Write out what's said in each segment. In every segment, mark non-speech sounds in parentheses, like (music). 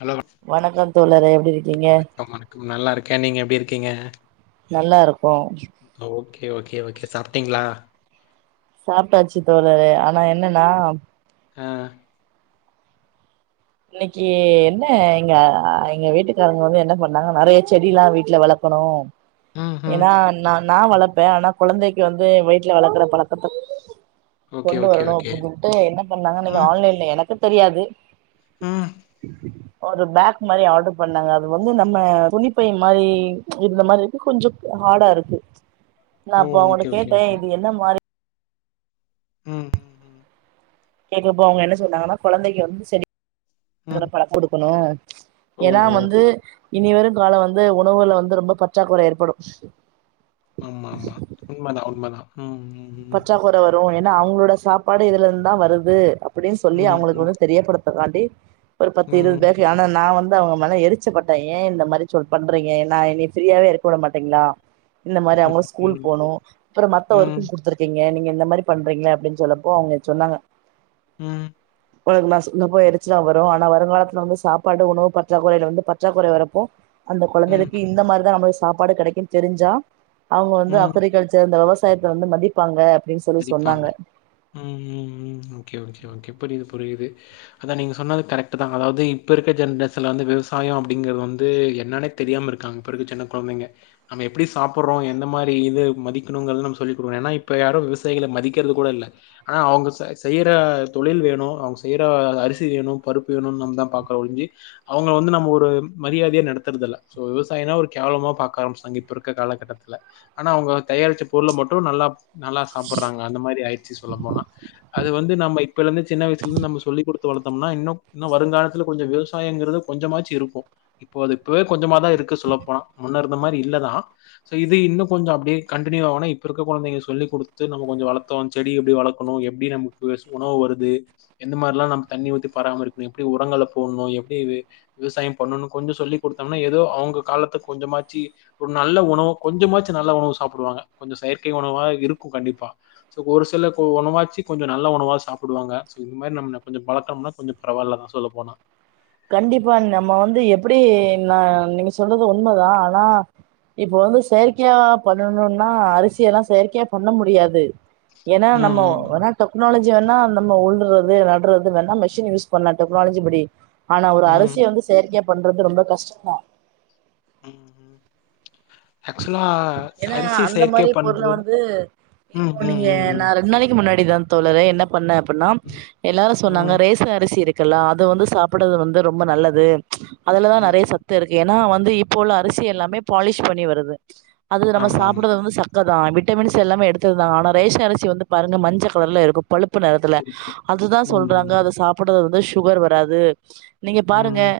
Hello வணக்கம் தோழரே எப்டி இருக்கீங்க வணக்கம் வணக்கம் நல்லா இருக்கே நீங்க எப்டி இருக் கீங்க நல்லா இருக்கோ ஓகே ஓகே ஓகே சாப்பிட்டீங்களா சாப்பிட்டாச்சு தோழரே ஆனா என்னன்னா ஆ இன்னைக்கி என்ன எங்க எங்க வீட்டுக்காரங்க வந்து என்ன பண்ணாங்க நெறைய செடி எல்லா வீட்டுல வளர் கணு ம், ம். ஏன்னா நா நா வளர்ப்பே ஆனா குழந்தைக்கு வந்து வீட்டு்ல வளக்கற பழக்கத்த ஓகே, கொண்டு ஓகே, வரணு ஓகே. அப்டின்னுட்டு என்ன பண்ணாங்க அன்னைக்கி ம், ஆன்லைன்ல எனக்கு தெரியாது ம். ஒரு பேக் மாரி ஆர்டர் பண்ணாங்க அது வந்து நம்ம துணிப்பை மாரி இந்த மாரி இருக்கு கொஞ் சோ ஹடா இருக்கு நா ஓ! அப்ப அவங்கட்ட ஓகே, ஓகே, கேட்டே ஓகே. இது என்ன மாரி ம் கேக்கு போ அவங்க என்ன சொன்னாங்கன்னா கொழந்தைக்கு வந்து செடி ம். (unintelligible) பழக் கொடுக்கணு ஓ! ஏன்னா ஓ! வந்து இனி வரும் காலம் வந்து உணவுல வந்து ரொம்ப பற்றாக்குறை ஏற்படு ஆமா ஆமா உண்மைதா உண்மைதா ம் ம், ம். பற்றகுற வரு ஏன்னா அவங்களோட சாப்பாடு இதுல இருந்து தா வருது அப்டின் சொல்லி ம், ம், அவங்களுக்கு வந்து தெரியப்படுத்தக்காண்டி ஒரு பத்து இருபது ம். பேருக்கு ஆனா நா வந் அவங்க மேன எரிச்சப்பட்ட ஏ இந்த மாரி சொல் பண்றீங்க நா என்ன ஃப்ரீயாவே இருக்க விட மாட்டிங்களா இந்த மாரி அவங்களும் ஸ்கூல் போகணு அப்பற மத்த ம், ம், ஒர்க் குடுத்துரு நீங்க இந்த மாரி பண்றீங்கள அப்டின்னு சொல்லப்போ அவங்க சொன்னாங்க ம் உங்களுக்கு நா சொல்லுறப்ப எரிச்சலா வரு ஆனா வருங்காலத்துல வந்து சாப்பாடு உணவு பற்றாக்குறையில வந்து பற்றாக்குறை வரப்போ அந்த ம், கொழந்தைளுக்கு இந்த மாதிரிதா நம்ம சாப்பாடு கிடைக்கும்ன் தெரிஞ்சா அவங்க வந்து ம். அக்ரிகல்ச்சர் இந்த விவசா யத்த வந்து மதிப்பாங்க அப்டின்னு சொல்லி மதிப்பாங்க சொன்னாங்க ம் ம் ம் ஓகே ஓகே ஓகே புரியுது புரி புரியுது அதான் நீங்க சொன்னது கரெக்ட் தா அதாவது இப்போ இருக்க ஜென்ரேஷன்ல வந்து விவசாய அப்படிங்கறது வந்து என்னனே தெரியாம இருக்காங்க இப்ப இருக்க சின்ன கொழந்தைங்க நம்ம எப்படி சாப்பிடுற எந்த மாரி இது மதிக்கணுங் சொல்லி கொடு ஏனா இப்ப யார விவசா யிகளை மதிக்கிறது கூட இல்ல ஆனா அவங்க செய்யற தொழில் வேணு அவங்க செய்யற அரிசி வேணு பருப்பு வேணு நம்ம தா பாக்குறோ ஒழிஞ்சி அவங்கள வந்து நம்ம ஒரு மரியாதயா நடத்துறதுல்ல சோ விவசாயினா ஒரு கே வலமா பாக்க ஆரம்பிச்சிட்டாங்க இப்ப இருக்க காலகட்டத்தில ஆனா அவங்க தயாரிச்ச பொருள மட்டு நல்லா நல்லா சாப்பிடுறாங்க அந்த மாரி ஆயிச்சு சொல்ல போனா அது வந்து நம்ம இப்ப இருந்து சின்ன வயசுல இருந்து நம்ம சொல்லி கொடுத் து வளத்தம்னா இன்னு இன்னு வருங்காலத்தில கொஞ்ச விவசாயங்கறது கொஞ்சமாச்சு இருக்கு இப்போ அது இப்ப கொஞ்சமா தா இருக் சொல்லப்போன முன்னர்ந்த மாரி இல்லதா சோ இது இன்னு கொஞ்ச அப்படியே கண்டினியு இப்ப இருக்கா கொழந்த சொல்லிக் கொடுத் து நம்ம கொஞ்ச வளர்த்தோ செடி எப்டி வளக்கணு எப்டி நமக்கு உணவு வருது எந்த மாரிலா எல்லா நம்ம தண்ணி ஊத்தி பராமரிப்பு எப்டி உரங்கள போடணு எப்டி விவசாய பண்ணணு கொஞ்ச சொல்லி கொடுத்தம்னா ஏதோ அவங்க காலத்த கொஞ்சமாச்சி ஒரு நல்ல உணவு கொஞ்சமாச்சி நல்ல உணவு சாப்டுவாங்க கொஞ்ச செயற்கை உணவா இருக் கண்டிப்பா ஒரு சில உணவாச்சு கொஞ்ச நல்ல உணவா சாப்டுவாங்க இந்த மாரி நம்ம கொஞ்ச பழக்கனு கொஞ்ச பரவாயில்லதா சொல்ல போனா கண்டிப்பா நம்ம வந்து எப்படி நா நீங்க சொல்றது உண்மதா ஆனா இப்ப வந்து செயற்கையா பண்ணணுனா அரிசி எல்லா செயற்கையா பண்ண முடியாது ஏன்னா நம்ம ம் ஒனா டொக்னாலஜி வேணா நம்ம உலுறது நடுறது வேணா மிஷின் யூஸ் பண்ணலா டெக்னாலஜிப்படி ஆனா ஒரு அரிசி ம் வந்து செயற்கையா பண்றது ரொம்ப கஷ்டந்தா ம் ஆக்சுவலா ஏன்னா அரிசி அந்த செயற்கைய மாரி பண்ற பொருள வந்து இப்போ நீங்க நா ரெண் நாளைக்கு முன்னாடி அப்டிதா தோழரே என்ன பண்ண அப்பன்னா ம் எல்லாரு சொன்னாங்க ம் ரேச அரிசி இருக் க்கல்ல அது வந்து சாப்பிடுறது வந்து ரொம்ப நல்லது அதுலதா நெறய ம் சத்து இருக்கு வந்து இப்போ உள்ள அரிசி எல்லாமே பாலிஷ் பண்ணி வருது அது நம்ம ஆமா ஆமா சாப்பிடது வந்து சத் த்ததா விட்டமின்ஸ் எல்லாமே எடுத்ததுதா ஆனாே ரேஷ அரிசி வந்து பாருங்க மஞ்ச கலர்ல இருக்கு பழுப் ப்பு நெறத்துல இருக்கும் அதுதா ம் சொல்றாங்க ம் அத சாப்பறது வந்து சுகர் வராது நீங்க பாருங்க ம்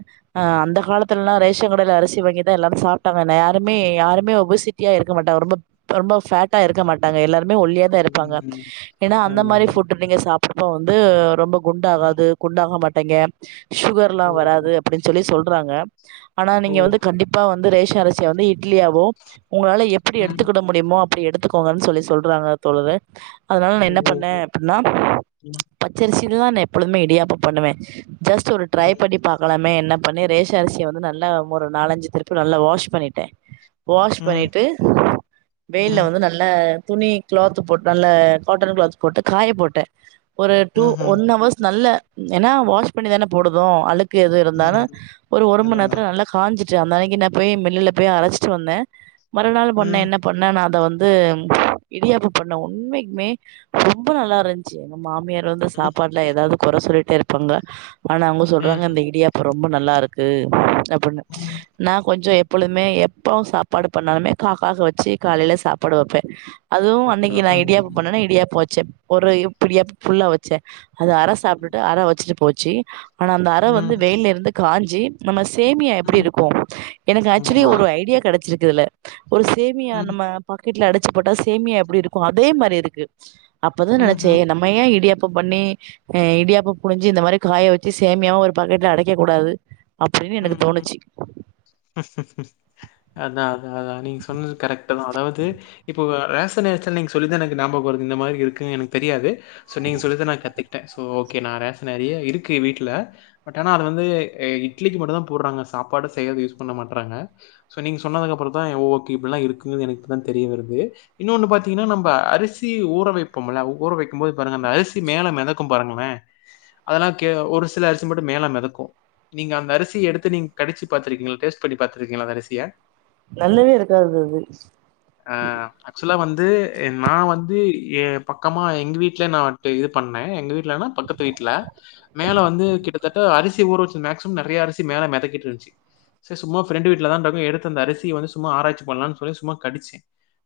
அந்த கா காலத்துலாம ரேஷன் கடைய அரிசி வாங்கிதா எல்லாரு சாப்ட்டாங்க யாருமே யார ஒபிசிட்டியா இருக்க மாட்டாங்க ரொம்ப ரொம்ப ஃபேட்டா இருக்க மாட்டாங்க எல்லாரு ஒல்லிய தா இருப்பாங்க ம் ஏன்னா அந்த ஆமா மாரி ஆமா ஃபுட் நீங்க சாப்பிடுப்ப வந்து ரொம்ப குண்டாகாது குண்டாக மாட்டேங்க சுகர் எல்லா வராது அதுதான் அப்படின் சொல்லி சொல்றாங்க ஆனா நீங்க வந்து கண்டிப்பா வந்து ரேஷ அரிசியா வந்து இட்லியாவோ உங்களால எப்படி ம் எடுத்துக்கிட முடியுமோ அப்படி எடுத்துக்கோங்கன் சொல்லி சொல்றாங்க தோழரே அதனால நான் என்ன ம் பண்ண அப்பன்னா பச்சரிசியிலதா நா எப்பொழுமே இடியாப்ப பண்ணுவே ஜஸ்ட் ஒரு ட்ரை பண்ணி பாக்கலாமே என்ன பண்ணி ரேஷ அரிசிய வந்து நல்லா ஒரு நாலஞ்சு திருப்பு நல்லா வாஷ் பண்ணிட்ட வாஷ் ம் பண்ணிட்டு வெயில்ல வந்து நல்ல துணி கிளாத் போட்டு நல்ல காட்டன் கிளாத் போட்டு காய போட்டே ஒரு டூ ஒன் அவர்ஸ் நல்ல ஏன்னா வாஷ் பண்ணி தான போடுதோ அலுக் கு எது இருந்தாலுஒரு ஒரு மண நேரத்தில நல்லா காஞ்சிட்டு அந்தானிக்கி நா போய் மில்லுல போய் அரைச்சி சி வந்த மறுநாள் பண்ண என்ன பண்ணா அத வந் ந்து இடியாப்பொ பண்ண உண்மைக்குமே ரொம்ப நல்லா இருந்ச்சு எங்க மாமியார் ரு வந்து சாப்பாடுலா எதாவது கொற சொல்லிட்டே இருப்பாங்க ஆனா அவங்க சொல்றாங்க ம் இந்த இடியாப்பொ ரொம் ம்ப நல்லாருக்கு அப்டின்னு ம் நா கொஞ்சொ எப்பொழுதுமே எப் பவு சாப்பாடு பண்ணாலுமே காக்காவுக் வச்சு காலயில சாப்பாடு வப்பே. அதுவு அன்னைக்கு வந்துருவா. நா ம் இடியாப்பொ பண்ணேனா இடியாப்பொ வச்சே. ஒரு இப் பிடியாப்போ ஃபுல்லா வச்சே அது அர சாப்புட்டுட்டு அர வச்சுட்டு போச்சு ஆனா அந்த அர வந்து ம் ம் வெயில்ல இருந்து காஞ்சு நம்ம சேமியா எப்டி ம் இருக்கு எனக்கு ஆக்சுலி ஆமாமா. ஒரு ஐ கெடச்சிருக்கு இதுல ஒரு சேமியா ம் நம்ம பாக் கெட்ல அடச்சு போட்டா சேமியா எப்டி இருக்கு அதே மாரி இருக்கு அப்பதா நெனச்சே ம்ஹ்ம், நம்ம ஏ இடியாப் ப்பம் பண்ணி அ இடியாப்போ புழிஞ்சு இந்த மாரி காய வச்சு சேமியாவா ஒரு பாக்கெட்ல அடைக்க கூடாது. அப்டினு எனக்கு ம்ஹ்ம். தோணுச்சு. அதா அதா அதா நீங்க சொன்னது கரெக்ட்தா அதாவது இப்போ ரேஷன் அரிசில நீங்க சொல்லிதா எனக்கு நாபகொ வருது நா ந்த மாரி இருக்கு எனக்கு தெரியாது சோ நீங்க சொல்லிதா நா கத்துக் ட்ட சோ ஓகே நா ரேஷன் நெறய இருக்கு வீட்ல பட் ஆனா அது வந்து இ இட் ட்லிக்கு மட்டுதா போடுறாங்க சாப்பாடு செய்யறது யூஸ் பண்ண மாட்றாங்க சோ நீங்க சொன்னதுக்கு அப்பறதா யோ ஓகே இப்டிலா இருக்கு எனக்கு ப்பதா தெரிய வருது இன்னோனு பாத்தீங்கனா நம்ப அரிசி ஊற வைப்போம்ல ஊற வைக்கும் போது பாருங்க அந்த அ அரிசி மேல மெதக்கு பாருங்களே அதெல்லா கே ஒரு சில அரிசி மட்டும் மேல மெதக்கு. நீங்க அந்த அரிசி எடுத்து நீங் கடிச்சு பாத்திருக்கீங்களா டேஸ்ட் பண்ணி பாத்திருக்கீங்களா அந்த அரிசிய நல்லவே இருக்காது அது து எ நா வந்து ஏ பக்கமா எங்க வீட்ல நா டெ இது பண்ணே எங்க வீட்லனா பக்கத்து வீட் ட்ல மேல வந்து கிட்டத்தட்ட அரிசி ஊற வச்சு மேக்சிமம் நெறைய அரிசி மேல மெதக்கிட்டு இருந்ச்சு. செர் சும்மா ஃப்ரெண்டு வீட்லதா அந்த (unintelligible) எடுத்து தந்த அரிசி வந்து சும்மா ஆராய்ச்சி பண்லானு சொல்லி சும்மா கடிச்சே.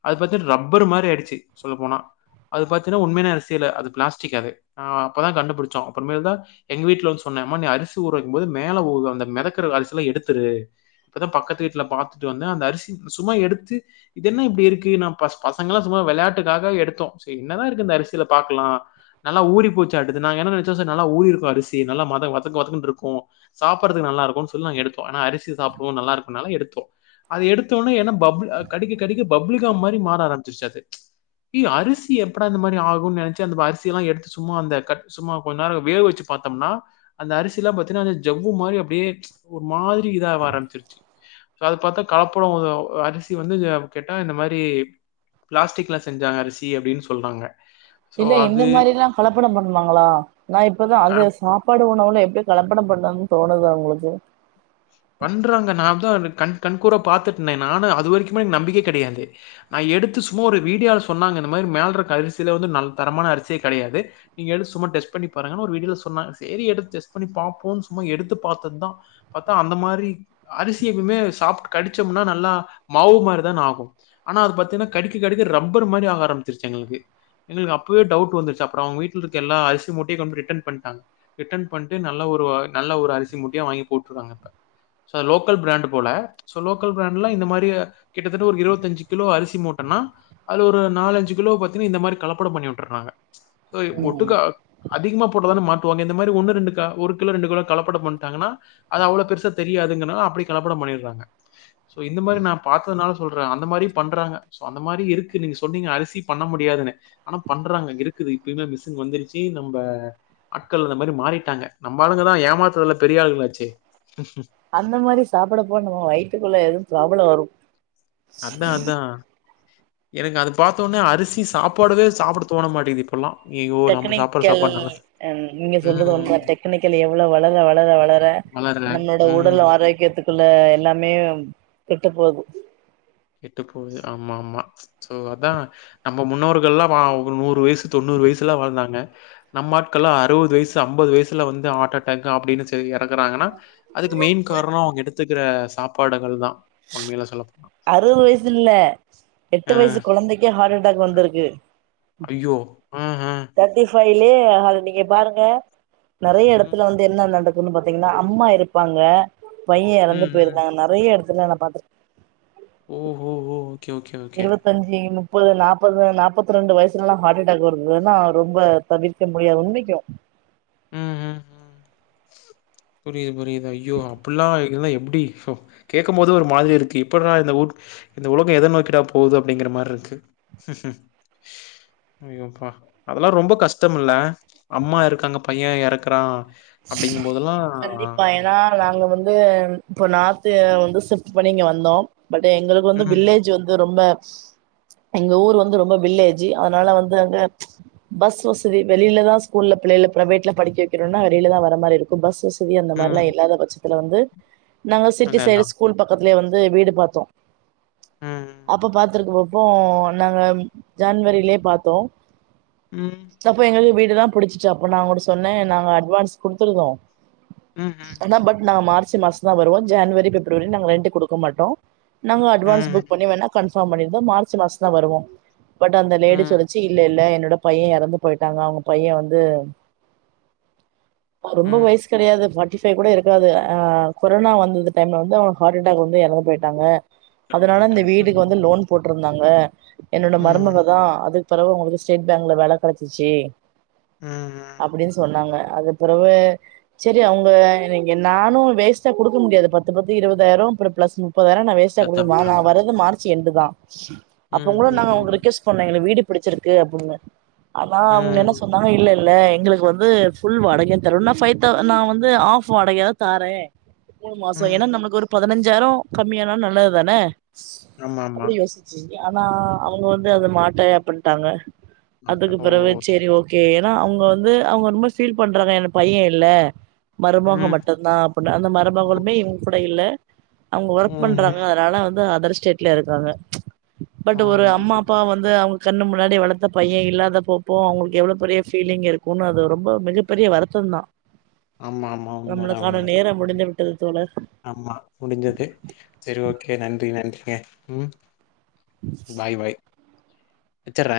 அது பாத்தின் ரப்பர் மாரி ஆயிடுச்சு சொல்ல போனா அது பாத்தினா உண்மையான அரிசி இல்ல அது பிளாஸ்டிக் அது அ அப்பதா கண்டுபுடுச்சோ அப்றோமேல்தா எங் வீட்ல வந்து சொன் இனம நீ அரிசி ஊற வைக்கும் போது மேல ஓது அந்த மெதக்குற அரிசிலா எடுத்துரு. இப்பதா பக்கத்து வீட்ல பாத்துட்டு வந்தே அந்த அரிசி சும்மா எடுத்து இது என்ன இப்டி இருக்கு நா பச பசங்கலா சும்மா சோ வெளயாட்டுக்காக எடுத்தோ செரி என்னதா இருக்கு இந்த அரிசில பாக்குலா நல்லா ஊரிபோச்சு அடுத்து நா என்ன நெனச்சே ச நல்லா ஊரிருக்கு அரிசி நல்லா மத வதக் வதக்ன்ட்ருக் போவோ சாப்டறதுக்கு நல்லா இருக்குன் சொல்லி நாங்க எடுத்தோ ஆனா அரிசி சாப்டுவோ நல்லா இருக்குனால எடுத்தோ அது எடுத்தோனே ஏனா பப்ளி அ கடிக்க கடிக்க பப்ளிகா மாரி மாற ஆரம்பிச்சிருச்சு அது இ அரிசி எப்படா இந்த மாரி ஆகுனு நெனச்சு அந்த ப அரிசிலா எடுத்து சும்மா அந்த கத் சும்மா கொஞ் நேரோ வேக வச்சு பாத்தம்னா அந்த அரிசிலா பாத் ஏனா அது ஜவ்வு மாரி அப்டியே ஒரு மாரி இதாவ ஆரம்பிச்சிருச்சு. சோ அத பாத்தா கலப்படோ ஒதோ ஒ அரிசி வந்து எ கேட்டா இந்த மாரி பிளாஸ்டிக்ல செஞ்சாங்க அரிசி அப்டினு சொல்றாங்க. ஸோ, இல்ல இந்த அது மாரிலா கலப்படம் பண்ணுவாங்களா நா இப்பதா க அந்த சாப்பாடு ஒ ன்ன கூடே எப்டி கலப்படம் பண்ணாங்கனு தோணது அவங்களுக்கு பண்றாங்க நா ந்தா அன்று கண் கண்கூறா பாத்துட்டனே நானு அது வரைக்குமே எனக் நம்பிக்க கெடையாது அ எடுத்து சும்மா ஒரு வீடியால சொன்னாங்க இந்த மாரி மேல்றக்க அரிசியில வந்து நல் தரமான அரிசியே கெடயாது நீங்க எடுத் சும்மா டெஸ்ட் பண்ணி பாருங்கனு ஒரு வீடியோல சொன்னாங்க சேரி எடுத்து டெஸ்ட் பண்ணி பாப்போன் சும்மா எடுத்து பாத்ததா பாத் தா அந்த மாரி அரிசிய எப்பவுமே சாப்ட்டு கடிச்சோம்னா நல்லா மாவு மாரி தான ஆகு ஆனா பாத்தீங்கனா கடிக்க கடிக்க ரப்பர் மாரி ஆக ஆரம்பிச்சிருச்சு எங்களுக்கு எங்களுக்கு அப்பவே டவுட் வந்துருச்சு அப்றோ அவங்க வீட்ல இருக்க எல்லா அரிசி மூட்டையு ரிட்டன் பண்டாங்க ரிட்டன் பண்ட்டு நல்ல ஒ ஒரு வாய் நல்ல ஒரு அரிசி மூட்டயா வாங்கி போட்ருக்காங்க ப்ப சோ லோக்கல் பிராண்ட் போல சோ லோக்கல் பிராண்ட்ல இந்த மாரி கிட்டத்தட்ட ஒரு இருவத்தஞ்சு கிலோ அரிசி மூட்டனா அதுல ஒரு நாலஞ்சு கிலோ பாத்தீங்ன்னா இந்த மாரி கலப்படம் பண்ணிவுட்டறாங்க. அய் ஒட்டுக்கா அதிகமா போட்டதானே மாட்டுவாங்க இந்த மாரி ஒன்னு ரெண்டு க ஒரு கிலோ ரெண்டு கிலோ கலப்படம் பண்ட்டாங்கனா அது அவ்ளோ பெருசா தெரியாதுங்கறனால அப்டி கலப்படம் பண்ணியடுறாங்க. சோ இந்த மாரி நா பாத்ததுனால சொல்றே அந்த மாரி பண்றாங்க சோ அந்த மாரி இருக்கு நீங்க சொன்னீங்க அரிசி பண்ண முடியா ஆனா பண்றாங்க இருக்குது இப்பவுமே மிஷின் வந்துருச்சு நம்ம ஆட்கள் அந்த மாரி மாறிட்டாங்க நம்ம ஆளுங்கதா ஏமாத்துறதுல பெரிய ஆளுங்காலாச்சே அந்த மாரி சாப்ரப்போ நம்ம வயித்துக்குள்ள எதுவு பிராப்ளம் வரும் அதா அதா எனக்கு அது பாத்ஓடனே அரிசி சாப்பாடவே சாப்ட தோண மாட்டேது இப்பெல்லா டெக்னிக்கல் நீங்க சொல்றது ம். ஒண்ணு டெக்னிக்கல் எவ்ளோ வளர வளர வளர வளரல. நம்மளோட ம். உடல் ஆரோக்கியத்துக்குள்ள எல்லாமே கெட்டு போது கெட்டு போகுது ஆமா ஆமா சோ அதான் நம்ம முன்னோர்க்கு ல்ல நூறு வயசு தொண்ணூறு வயசுல்லா வாழ்ந்தாங்க நம்ம ஆட்கள்லா அறுபது வயசு ஐம்பது வயசுல வந்து ஹார்ட் அட்டாக் அப்படின்னு இறக்குறாங்கன்னா அதுக்கு மெயின் காரண அவங்க எடுத்துக்கிற சாப்பாடுகள் தா உண்மையில சொல்லப்போண அறுபது வயசு இல்ல எட்டு வயசு குழந்தைக்கே ஹார்ட் அட்டாக் வந்திருக்கு அயோ ம் ம் மொபைல்லயே அத நீங்க பாருங்க நிறைய ம். இடத்துல வந்து என்ன நடக் ஒன்னு பாத்தீங்கன்னா அம்மா இருப்பாங்க பையன் இறந்து ம். ம். போயிருக்காங்க நிறைய இடத்துல நா பாத்திருக்கே ஓ ஓ ஓ இருபத்தஞ்சு முப் முப்பது நாற்பது நற்பதுரெண்டு வயசுலலாம் ஹார்ட் அட்டாக் வருதுன்னா ரொம்ப தவிர்க்க முடியாது உண்மைக்கு ம் ம் புரிது புரிது ஐயோ அப்படில்லா இது எப்படி கேட்கு போது ஒரு மாதிரி இருக்கு எப்பர இந்த இந்த உலகம் எதை நோக்கிடா போகுது அப்படிங்கிற மாதிரி இருக்கு (inaudible) ஐப்பா அதெல்லா ரொம்ப கஷ்டம் இல்ல அம்மா இருக்காங்க பையன் இறக்குறா கண்டிப்பா ஏன்னா நாங்க வந்து இப்போ நா வந்து சிப்ட் பண்ணி இங்க வந்தோம் பட் எங்களுக்கு வந்து ம், வில்லேஜ் வந்து ரொம்ப எங்க ஊர் வந்து ரொம்ப வில்லேஜ் அதனால வந்து அங்க பஸ் வசதி வெளியிலதா ஸ்கூல்ல பிள்ளை பிரைவேட்ல படிக்க வைக்கிறும்னா தா வர மாதிரி இருக்கு பஸ் வசதி அந்த மாதிரிலா ம். இல்லாத பட்சத்தில வந்து நாங்க சிட்டி அதான், சைடு அதான். ஸ்கூல் பக்கத்தில வந்து வீடு பாத்தோ ம், அப்ப பார்த்துருக்க போப்போ நாங்க ஜான்வரியிலயே பாத்தோ ம், அப்ப எங்களுக்கு வீடு எல்லா புடிச்சுட்டு அப்ப நான் கூட சொன்னே நாங்க அட்வான்ஸ் குடுத்துருதோ ம்ஹ்ம், ஆன பட் நாங்க மார்ச்சு மாசம் தா வருவோ ஜனவரி பிப்ரவரி நாங்க ரெண்டு கொடுக்க மாட்டோ நாங்க அட்வான்ஸ் ம், புக் பண்ணி வேணா கன்பார்ம் பண்ணியிருந்ததோ மார்ச் மாசம் தான் வருவோ பட் அந்த லேடி ம், சொல்லுசு இல்ல இல்ல என்னோட பையன் இறந்து போயிட்டாங்க அவங்க பையன் வந்து ரொம்ப ம். வயசு கிடையாது பர்ட்டி கூட இருக்காது கொரோனா வந்தது டைம்ல வந்து அவங்க ஹார்ட் அட்டாக் வந்து இறந்து போயிட்டாங்க இறந்து அதனால இந்த போயிட்டாங்க. வீட்டுக்கு வந்து ம், லோன் போட்டிருந்தாங்க என்னோட ம், மருமகதா அது அவாங்களுக்கு ஸ்டேட் பேங்க்ல வேலை கிடைச்சிச்சு ம், ம். அப்படின்னு சொன்னாங்க அது பிறவு சரி அவங்க நீங்க நானும் வேஸ்ட்டா கொடுக்க முடியாது பத்து பத்து இருபதாயிரம் அப்புற பிளஸ் முப்பதாயிரம் வேஸ்ட் அஹ் அதான், குடுக்கணுமா அதான், நான் அதான். வரது மார்ச் என்டு தா அப்ப ம், கூட நா ம், ரெக்குஸ்ட் பண்ணனே எனக்கு வீடு பிடிச்சிருக்கு அப்ப அவங்க ம், என்ன ம், சொன்னாங்க இல்ல இல்ல எங்களுக்கு வந்து புல் வாடகை எண்ட பைவ் நான் வந்து ஆப் வாடக தான் தரே மூணு மாச ஏன்னா ம். நமக்கு ஒரு பதிஞ்சு ஐய்யாயிரம் கம்மியான நல்லது தானே ஆமாமா. அப்படி யோசிச்சு ஆனா அவங்க வந்து அதது மாட்டே அப்டினிட்டாங்கா மாட்டேன். அதுக்கு ஓ! பிறகு சரி ஓகே ஏன்னா அவங்க வந்து அவங்க ரொம்ப பில் பண்ற என் பைய இல்ல மருமக ம். மட்டும்தா அப்படின அந்த ஓ! மருமகளுமே இவங்க கூட இல்ல அவங்க ம், ஒர்க் ம், பண்றாங்க ம். அதனால வந்து அதர் ஸ்டேட்ல இருக்காங்க பட் ஒரு அம்மா ம். அப்பா வந்து அவங்க கண்ணு முன்னாடி வளத்த பையன் இல்லாத போப்போ அவுங்களுக்கு எவ்ளோ பெரிய ஃபீலிங் இருக்கூன்னு அது ரொம்ப பெரிய வருத்தோ தான் ஆமா, ஆமா. உண்மதான், நம்மளுக்கான உண்மதான். நேரம் முடிந்து விட்டது தோழர் ஆமா முடிஞ்சுர்கு சரி ஓகே நன்றி நன்றிங்க ம் பாய் பாய் வச்சற